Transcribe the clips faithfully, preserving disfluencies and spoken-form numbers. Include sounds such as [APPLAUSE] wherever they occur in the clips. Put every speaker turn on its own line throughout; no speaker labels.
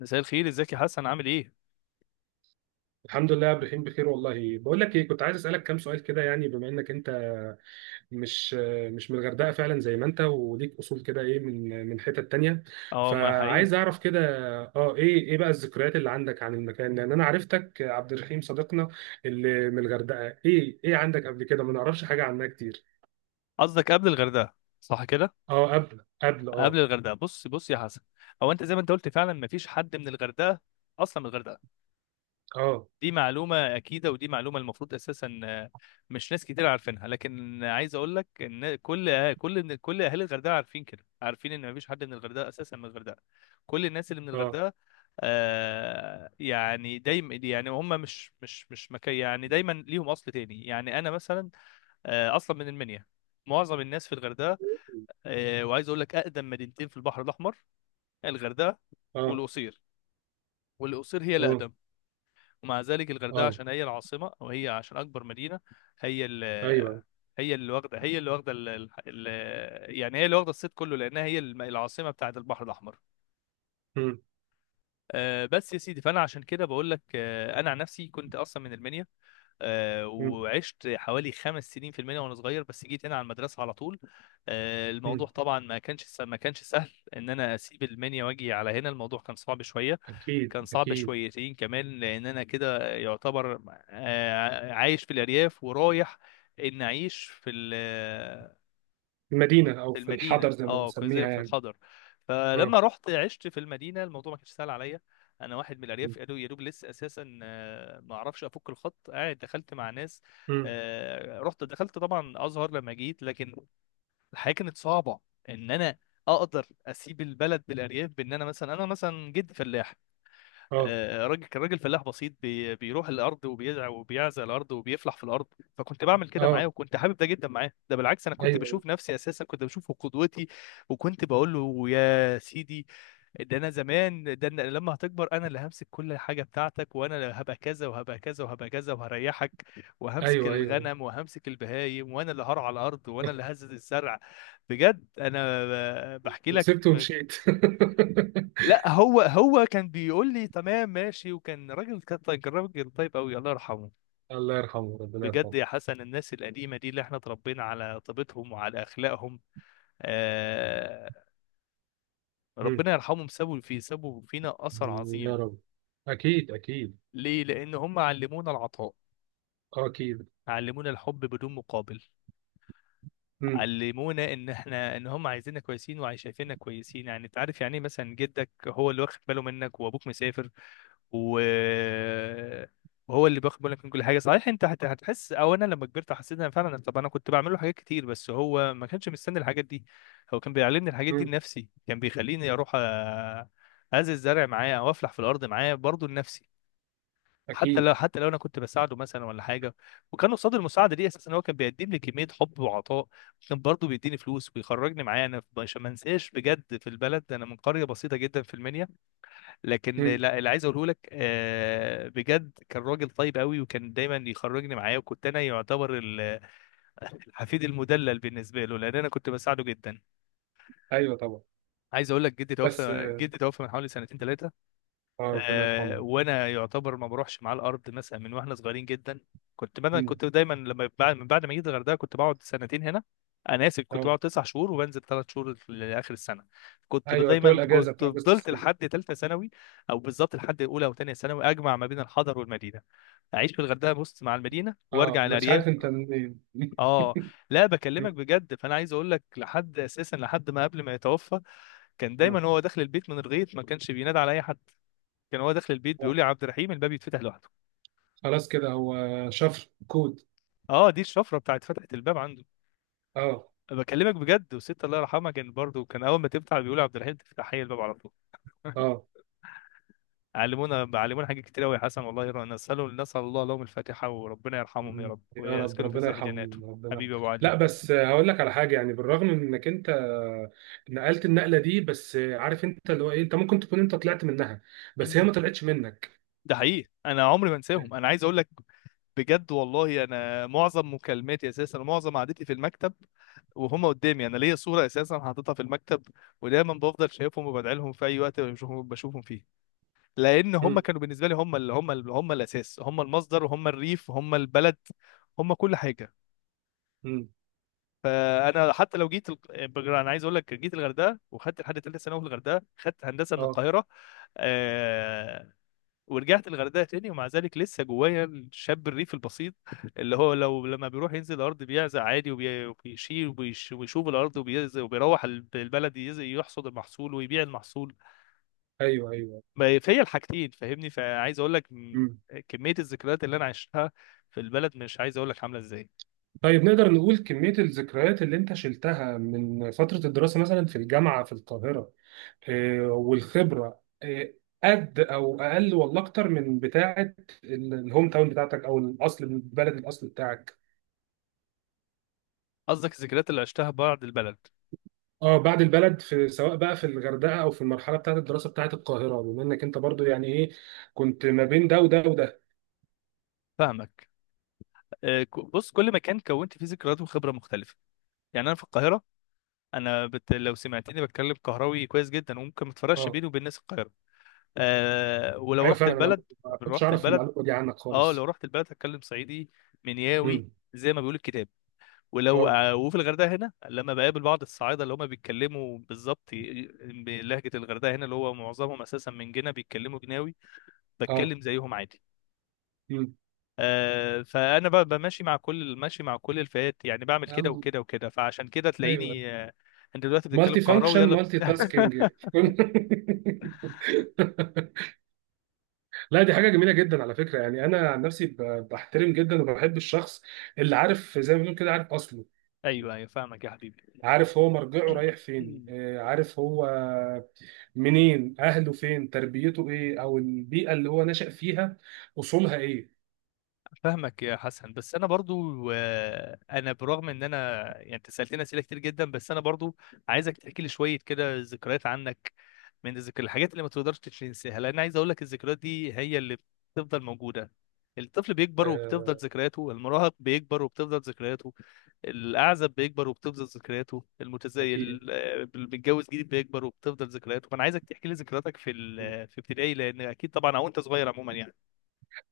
مساء الخير، ازيك يا حسن؟ عامل ايه؟
الحمد لله يا ابراهيم، بخير والله. بقول لك ايه، كنت عايز اسالك كام سؤال كده يعني، بما انك انت مش مش من الغردقه فعلا، زي ما انت وليك اصول كده، ايه من من حتت تانية؟
اه، ما حقيقي.
فعايز اعرف كده. اه، ايه ايه بقى الذكريات اللي عندك عن المكان؟ لان انا عرفتك عبد الرحيم صديقنا اللي من الغردقه، ايه ايه عندك قبل كده؟ ما نعرفش حاجه عنها كتير.
قصدك قبل الغردقه؟ صح كده.
اه، قبل قبل
قبل
اه
الغردقه، بص بص يا حسن. هو انت زي ما انت قلت فعلا ما فيش حد من الغردقه اصلا من الغردقه.
اه.
دي معلومة أكيدة، ودي معلومة المفروض أساسا، آه، مش ناس كتير عارفينها. لكن عايز أقول لك إن كل آه، كل كل أهالي الغردقة عارفين كده، عارفين إن مفيش حد من الغردقة أساسا من الغردقة. كل الناس اللي من
اه.
الغردقة، آه يعني دايما يعني هم مش مش مش مكي، يعني دايما ليهم أصل تاني. يعني أنا مثلا آه، أصلا من المنيا. معظم الناس في الغردقة. آه، وعايز أقول لك أقدم مدينتين في البحر الأحمر: الغردقة
اه.
والقصير. والقصير هي
اه.
الأقدم، ومع ذلك الغردقه
اه.
عشان هي العاصمه، او هي عشان اكبر مدينه. هي ال
ايوه.
هي اللي واخده، هي اللي واخده ال- ال- ال- يعني هي اللي واخده الصيت كله، لانها هي الم- العاصمه بتاعه البحر الاحمر.
مم.
آه، بس يا سيدي، فانا عشان كده بقول لك، آه، انا عن نفسي كنت اصلا من المنيا. آه،
مم.
وعشت حوالي خمس سنين في المنيا وانا صغير، بس جيت هنا على المدرسه على طول. آه، الموضوع
مم.
طبعا ما كانش س- ما كانش سهل [LAUGHS] ان انا اسيب المنيا واجي على هنا. الموضوع كان صعب شويه.
اكيد
كان صعب
اكيد.
شويتين كمان، لان انا كده يعتبر آه، عايش في الارياف ورايح ان اعيش في ال
في المدينة أو
في
في الحضر
المدينه.
زي ما
اه، كنت
بنسميها
زي في
يعني.
الخضر،
اه.
فلما رحت عشت في المدينه الموضوع ما كانش سهل عليا. انا واحد من الارياف، يا دوب يا دوب لسه اساسا آه، ما اعرفش افك الخط، قاعد دخلت مع ناس.
امم.
آه، رحت دخلت طبعا ازهر لما جيت، لكن الحياه كانت صعبه ان انا اقدر اسيب البلد بالارياف، بان انا مثلا، انا مثلا جد فلاح.
اه.
آه، راجل، كان راجل فلاح بسيط، بي- بيروح الارض وبيزرع وبيعزق الارض وبيفلح في الارض. فكنت بعمل كده
اه.
معاه، وكنت حابب ده جدا معاه. ده بالعكس، انا كنت
أيوه.
بشوف نفسي، اساسا كنت بشوفه قدوتي. وكنت بقول له: يا سيدي، ده انا زمان، ده أنا لما هتكبر انا اللي همسك كل حاجه بتاعتك، وانا اللي هبقى كذا وهبقى كذا وهبقى كذا وهريحك، وهمسك
أيوه. أيوه.
الغنم وهمسك البهايم، وانا اللي هرعى الارض وانا اللي
[LAUGHS]
هزت الزرع. بجد انا ب- بحكي لك.
وسبته ومشيت. [LAUGHS]
لا، هو هو كان بيقول لي: تمام، ماشي. وكان راجل، كان طيب- راجل طيب قوي، الله يرحمه.
الله يرحمه، ربنا
بجد
يرحمه.
يا حسن، الناس القديمه دي اللي احنا اتربينا على طيبتهم وعلى اخلاقهم. آه،
مم.
ربنا يرحمهم. سابوا في سابوا فينا اثر
يا
عظيم.
رب. أكيد أكيد.
ليه؟ لان هم علمونا العطاء،
اه، أكيد.
علمونا الحب بدون مقابل،
مم.
علمونا ان احنا، ان هم عايزيننا كويسين وشايفيننا كويسين. يعني انت عارف، يعني ايه مثلا جدك هو اللي واخد باله منك وابوك مسافر، و وهو اللي بياخد بالك من كل حاجه. صحيح، انت هت- هتحس، او انا لما كبرت حسيت ان فعلا، طب انا كنت بعمل له حاجات كتير بس هو ما كانش مستني الحاجات دي، هو كان بيعلمني الحاجات دي
مم.
لنفسي. كان بيخليني اروح أ- ازرع الزرع معاه او افلح في الارض معاه برضه لنفسي. حتى
أكيد.
لو حتى لو انا كنت بساعده مثلا ولا حاجه، وكان قصاد المساعده دي اساسا هو كان بيقدم لي كميه حب وعطاء. كان برضه بيديني فلوس ويخرجني معاه، انا في- عشان ما انساش بجد في البلد. انا من قريه بسيطه جدا في المنيا، لكن
مم.
لا، اللي عايز اقوله لك آه، بجد كان راجل طيب قوي، وكان دايما يخرجني معاه. وكنت انا يعتبر ال- [LAUGHS] الحفيد المدلل بالنسبه له، لان انا كنت بساعده جدا.
أيوه طبعا.
عايز اقول لك، جدي
بس
توفى
اه.
جدي توفى من حوالي سنتين ثلاثه.
ربنا
آه،
يرحمه.
وانا يعتبر ما بروحش مع الارض مثلا من واحنا صغيرين جدا. كنت مثلا،
مم.
كنت دايما لما بعد من بعد ما جيت الغردقه كنت بقعد سنتين هنا. انا اسف، كنت
اه،
بقعد تسع شهور وبنزل ثلاث شهور في- لاخر السنه. كنت
أيوه بتوع
دايما،
الأجازة،
كنت
بتاع أجازة
فضلت
الصيف.
لحد ثالثه ثانوي، او بالظبط لحد اولى او ثانيه ثانوي، اجمع ما بين الحضر والمدينه. اعيش في الغردقه بص مع المدينه
اه،
وارجع
ما أنتش عارف
الارياف.
أنت منين. [LAUGHS]
اه، لا، بكلمك
مم.
بجد. فانا عايز اقول لك لحد اساسا لحد ما قبل ما يتوفى، كان دايما هو داخل البيت من الغيط ما كانش بينادى على اي حد. كان هو داخل البيت
آه.
بيقول لي: يا عبد الرحيم الباب يتفتح لوحده.
خلاص كده هو، شفر كود.
اه، دي الشفره بتاعت فتحه الباب عنده.
اه.
بكلمك بجد، والست الله يرحمها كان برضه، كان اول ما تفتح بيقول: يا عبد الرحيم، تفتح هي الباب على طول.
اه.
علمونا علمونا حاجات كتير قوي يا حسن. والله يرى، نسال نسال الله لهم الفاتحه، وربنا يرحمهم يا
مم.
رب،
يا رب،
ويسكنوا في
ربنا
سيح جناته.
يرحمهم، ربنا يرحمهم.
حبيبي يا ابو
لا
علي.
بس آه، هقول لك على حاجه، يعني بالرغم من انك انت آه، نقلت النقله دي، بس آه، عارف انت اللي هو ايه، انت ممكن تكون انت طلعت منها، بس هي
مم.
ما طلعتش منك.
ده حقيقي، انا عمري ما انساهم. انا عايز اقول لك، بجد والله انا معظم مكالماتي اساسا ومعظم قعدتي في المكتب وهم قدامي. انا ليا صوره اساسا حاططها في المكتب، ودايما بفضل شايفهم وبدعي لهم في اي وقت بشوفهم، بشوفهم فيه. لان هم
مم.
كانوا بالنسبه لي، هم اللي هم اللي هم الاساس، هم المصدر، وهم الريف، وهم البلد. هم كل حاجه.
مم.
فانا حتى لو جيت ال... بجر- انا عايز اقول لك جيت الغردقه وخدت لحد ثالثه ثانوي في الغردقه، خدت هندسه من
اه.
القاهره. آه... ورجعت الغردقه تاني، ومع ذلك لسه جوايا الشاب الريف البسيط، اللي هو لو لما بيروح ينزل الارض بيعزق عادي، وبي- وبيشيل وبيش... ويشوف الارض وبيز... وبيروح الب- البلد يز... يحصد المحصول ويبيع المحصول.
ايوه ايوه.
ما- فيا الحاجتين، فاهمني؟ فعايز اقول لك م-
مم.
كميه الذكريات اللي انا عشتها في البلد مش عايز اقول لك عامله ازاي.
طيب، نقدر نقول كميه الذكريات اللي انت شلتها من فتره الدراسه مثلا في الجامعه في القاهره آه، والخبره، آه، قد او اقل ولا اكتر من بتاعه ال- الهوم تاون بتاعتك، او الاصل، البلد الاصل بتاعك؟
قصدك الذكريات اللي عشتها بعد البلد؟
اه، بعد البلد في، سواء بقى في الغردقه او في المرحله بتاعه الدراسه بتاعه القاهره، بما انك انت برضو يعني ايه، كنت ما بين ده وده وده.
فاهمك. آه، ك- بص، كل مكان كونت فيه ذكريات وخبره مختلفه. يعني انا في القاهره، انا بت... لو سمعتني بتكلم قهراوي كويس جدا وممكن ما تفرقش
اه،
بيني وبين ناس القاهره. أه، ولو
ايوه
رحت
فعلا. انا
البلد،
ما كنتش
رحت
اعرف
البلد
المعلومه دي عنك
اه لو
خالص.
رحت البلد هتكلم صعيدي، منياوي،
امم.
زي ما بيقول الكتاب. ولو
اه.
آه، وفي الغردقه هنا لما بقابل بعض الصعايده اللي هم بيتكلموا بالظبط ي- بلهجه الغردقه هنا، اللي هو معظمهم اساسا من جنا، بيتكلموا جناوي،
اه.
بتكلم زيهم عادي.
امم.
آه، فانا ب- بمشي مع كل، ماشي مع كل الفئات. يعني بعمل كده
أم-
وكده وكده، فعشان كده
ايوه.
تلاقيني آه، انت دلوقتي بتتكلم
مالتي
قهراوي
فانكشن،
يلا ب-
مالتي تاسكينج.
[LAUGHS]
[LAUGHS] لا، دي حاجه جميله جدا على فكره. يعني انا عن نفسي ب- بحترم جدا وبحب الشخص اللي عارف، زي ما بنقول كده، عارف اصله،
ايوه ايوه، فاهمك يا حبيبي.
عارف هو مرجعه رايح فين،
[CLEARS THROAT]
آه، عارف هو منين، اهله فين، تربيته ايه، او البيئه اللي هو نشأ فيها اصولها ايه.
فاهمك يا حسن، بس انا برضو آه، انا برغم ان انا، يعني انت سالتني اسئله كتير جدا، بس انا برضو عايزك تحكي لي شويه كده ذكريات عنك، من الذكر الحاجات اللي ما تقدرش تنساها. لان عايز اقول لك الذكريات دي هي اللي بتفضل موجوده. الطفل بيكبر وبتفضل
آه،
ذكرياته، المراهق بيكبر وبتفضل ذكرياته، الاعزب بيكبر وبتفضل ذكرياته، المتزايد
اكيد.
اللي بيتجوز جديد بيكبر وبتفضل ذكرياته. فانا عايزك تحكي لي ذكرياتك في ال- في ابتدائي، لان اكيد طبعا او انت صغير عموما يعني.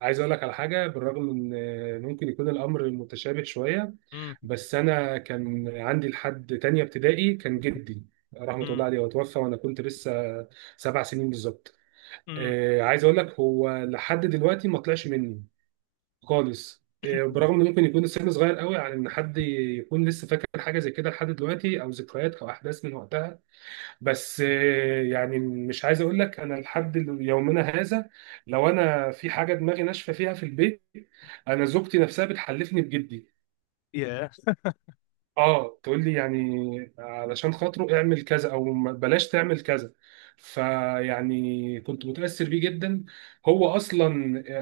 عايز اقول لك على حاجه، بالرغم من آه، ممكن يكون الامر متشابه شويه،
امم.
بس انا كان عندي لحد تانية ابتدائي كان جدي رحمه
امم.
الله عليه، وتوفى وانا كنت لسه سبع سنين بالظبط.
امم.
آه، عايز اقول لك، هو لحد دلوقتي ما طلعش مني خالص. آه، برغم ان ممكن يكون السن صغير قوي على ان حد يكون لسه فاكر حاجه زي كده لحد دلوقتي، او ذكريات او احداث من وقتها، بس آه، يعني مش عايز اقول لك، انا لحد يومنا هذا لو انا في حاجه دماغي ناشفه فيها في البيت، انا زوجتي نفسها بتحلفني بجدي.
ياه.
اه، تقول لي يعني علشان خاطره اعمل كذا، او ما- بلاش تعمل كذا. فيعني كنت متأثر بيه جدا. هو اصلا،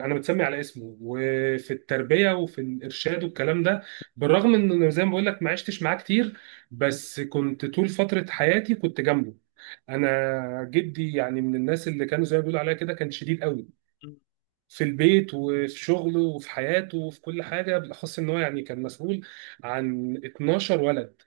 انا متسمي على اسمه. وفي التربية وفي الارشاد والكلام ده، بالرغم ان أنا زي ما بقول لك ما عشتش معاه كتير، بس كنت طول فترة حياتي كنت جنبه. انا جدي يعني من الناس اللي كانوا زي ما بيقولوا عليها كده، كان شديد قوي
مم.
في البيت وفي شغله وفي حياته وفي كل حاجة، بالأخص إن هو يعني كان مسؤول عن اتناشر ولد.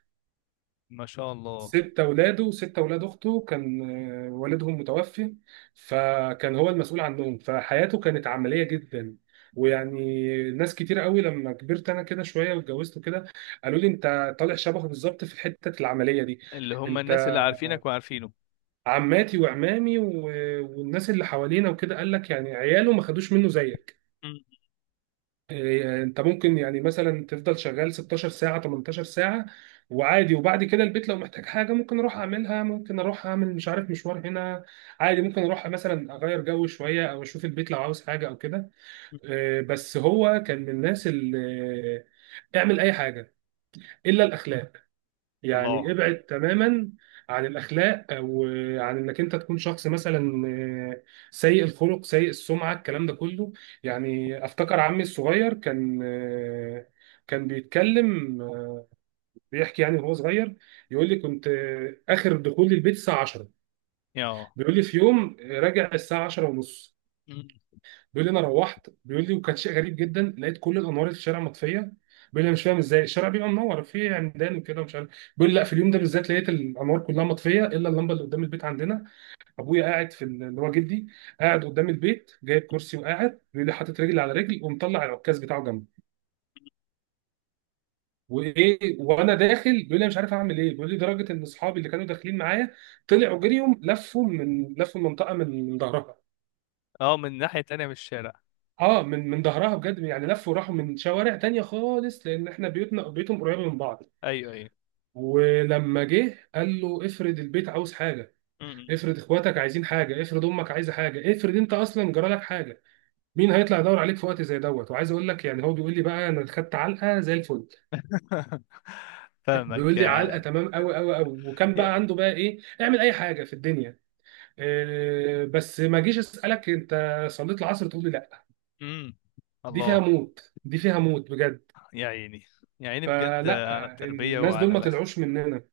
ما شاء الله.
ست اولاده وست اولاد اخته كان آه، والدهم متوفي، فكان هو المسؤول عنهم، فحياته كانت عمليه جدا. ويعني ناس كتير قوي لما كبرت انا كده شويه واتجوزت كده، قالوا لي انت طالع شبهه بالظبط في حته العمليه دي.
اللي هم
انت
الناس اللي عارفينك وعارفينه.
عماتي وعمامي و... والناس اللي حوالينا وكده، قال لك يعني عياله ما خدوش منه زيك.
مم.
إيه، انت ممكن يعني مثلا تفضل شغال ستاشر ساعة، تمنتاشر ساعة، وعادي. وبعد كده البيت لو محتاج حاجة ممكن اروح اعملها، ممكن اروح اعمل مش عارف مشوار هنا، عادي. ممكن اروح مثلا اغير جو شوية او اشوف البيت لو عاوز حاجة او كده. إيه، بس هو كان من الناس اللي آه، اعمل اي حاجة الا الاخلاق. يعني
الله.
ابعد تماما عن الاخلاق، او عن انك انت تكون شخص مثلا آه، سيء الخلق، سيء السمعه، الكلام ده كله. يعني افتكر عمي الصغير كان آه، كان بيتكلم، آه، بيحكي يعني وهو صغير، يقول لي كنت آه، اخر دخول البيت الساعه عشرة.
اه.
بيقول لي في يوم آه، راجع الساعه عشرة ونص.
مم.
بيقول لي انا روحت، بيقول لي وكان شيء غريب جدا، لقيت كل الانوار اللي في الشارع مطفيه. بيقول لي انا مش فاهم ازاي الشارع بيبقى منور في عمدان وكده، ومش عارف. بيقول لي لا، في اليوم ده بالذات لقيت الانوار كلها مطفيه الا اللمبه اللي قدام البيت عندنا. ابويا قاعد في ال- اللي هو جدي، قاعد قدام البيت جايب كرسي وقاعد، بيقول لي حاطط رجل على رجل ومطلع العكاز بتاعه جنبه، وايه. وانا داخل، بيقول لي أنا مش عارف اعمل ايه. بيقول لي لدرجه ان اصحابي اللي كانوا داخلين معايا طلعوا جريهم، لفوا من لفوا المنطقه من ظهرها.
اه، من ناحية تانية من الشارع.
اه، من من ظهرها بجد، يعني لفوا وراحوا من شوارع تانية خالص، لان احنا بيوتنا بيوتهم قريبه من بعض.
ايوه ايوه.
ولما جه قال له افرض البيت عاوز حاجه،
مم.
افرض اخواتك عايزين حاجه، افرض امك عايزه حاجه، افرض انت اصلا جرالك حاجه، مين هيطلع يدور عليك في وقت زي دوت؟ وعايز اقول لك يعني، هو بيقول لي بقى انا خدت علقه زي الفل.
[LAUGHS] فاهمك
بيقول لي علقه
يا،
تمام قوي قوي قوي. وكان بقى
يا.
عنده بقى ايه، اعمل اي حاجه في الدنيا، إيه، بس ما جيش اسالك انت صليت العصر تقول لي لا.
مم.
دي فيها
الله.
موت، دي فيها موت بجد.
يا عيني، يا عيني بجد
فلا،
على التربية
الناس دول
وعلى
ما
الأخ.
طلعوش مننا.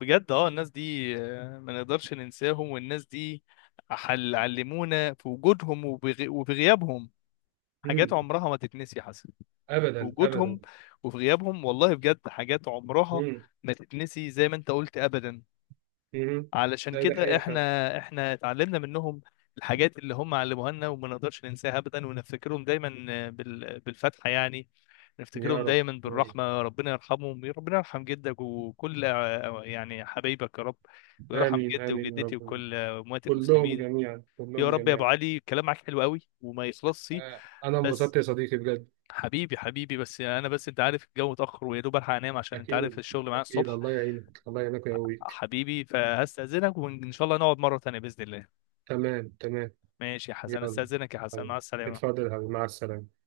بجد، اه، الناس دي آه، ما نقدرش ننساهم، والناس دي حل، علمونا في وجودهم وبغي... وبغيابهم حاجات
مم.
عمرها ما تتنسي، حسن.
ابدا ابدا.
وجودهم وفي غيابهم، والله بجد حاجات عمرها
مم.
ما تتنسي زي ما انت قلت، ابدا.
مم.
علشان
لا، ده
كده
حقيقة
احنا،
فعلا.
احنا اتعلمنا منهم الحاجات اللي هم علموها لنا، وما نقدرش ننساها ابدا، ونفتكرهم دايما بال- بالفتحه يعني.
يا
نفتكرهم
رب
دايما
يا رب.
بالرحمه. ربنا يرحمهم. ربنا يرحم جدك وكل، يعني حبايبك يا رب، ويرحم
امين
جدي
امين يا
وجدتي
رب،
وكل اموات
كلهم
المسلمين.
جميعا،
يا
كلهم
رب. يا ابو
جميعا.
علي، الكلام معاك حلو قوي وما يخلصش،
آه، انا انبسطت
بس
يا صديقي بجد.
حبيبي، حبيبي، بس انا، بس انت عارف الجو اتاخر ويا دوب الحق انام عشان انت عارف
اكيد
الشغل معايا
اكيد.
الصبح.
الله يعينك، الله يعينك ويقويك.
حبيبي، فهستاذنك، وان شاء الله نقعد مره تانية باذن الله.
تمام تمام.
ماشي يا حسن،
يلا.
استاذنك يا حسن،
يلا.
مع السلامه.
اتفضل يا حبيبي، مع السلامة.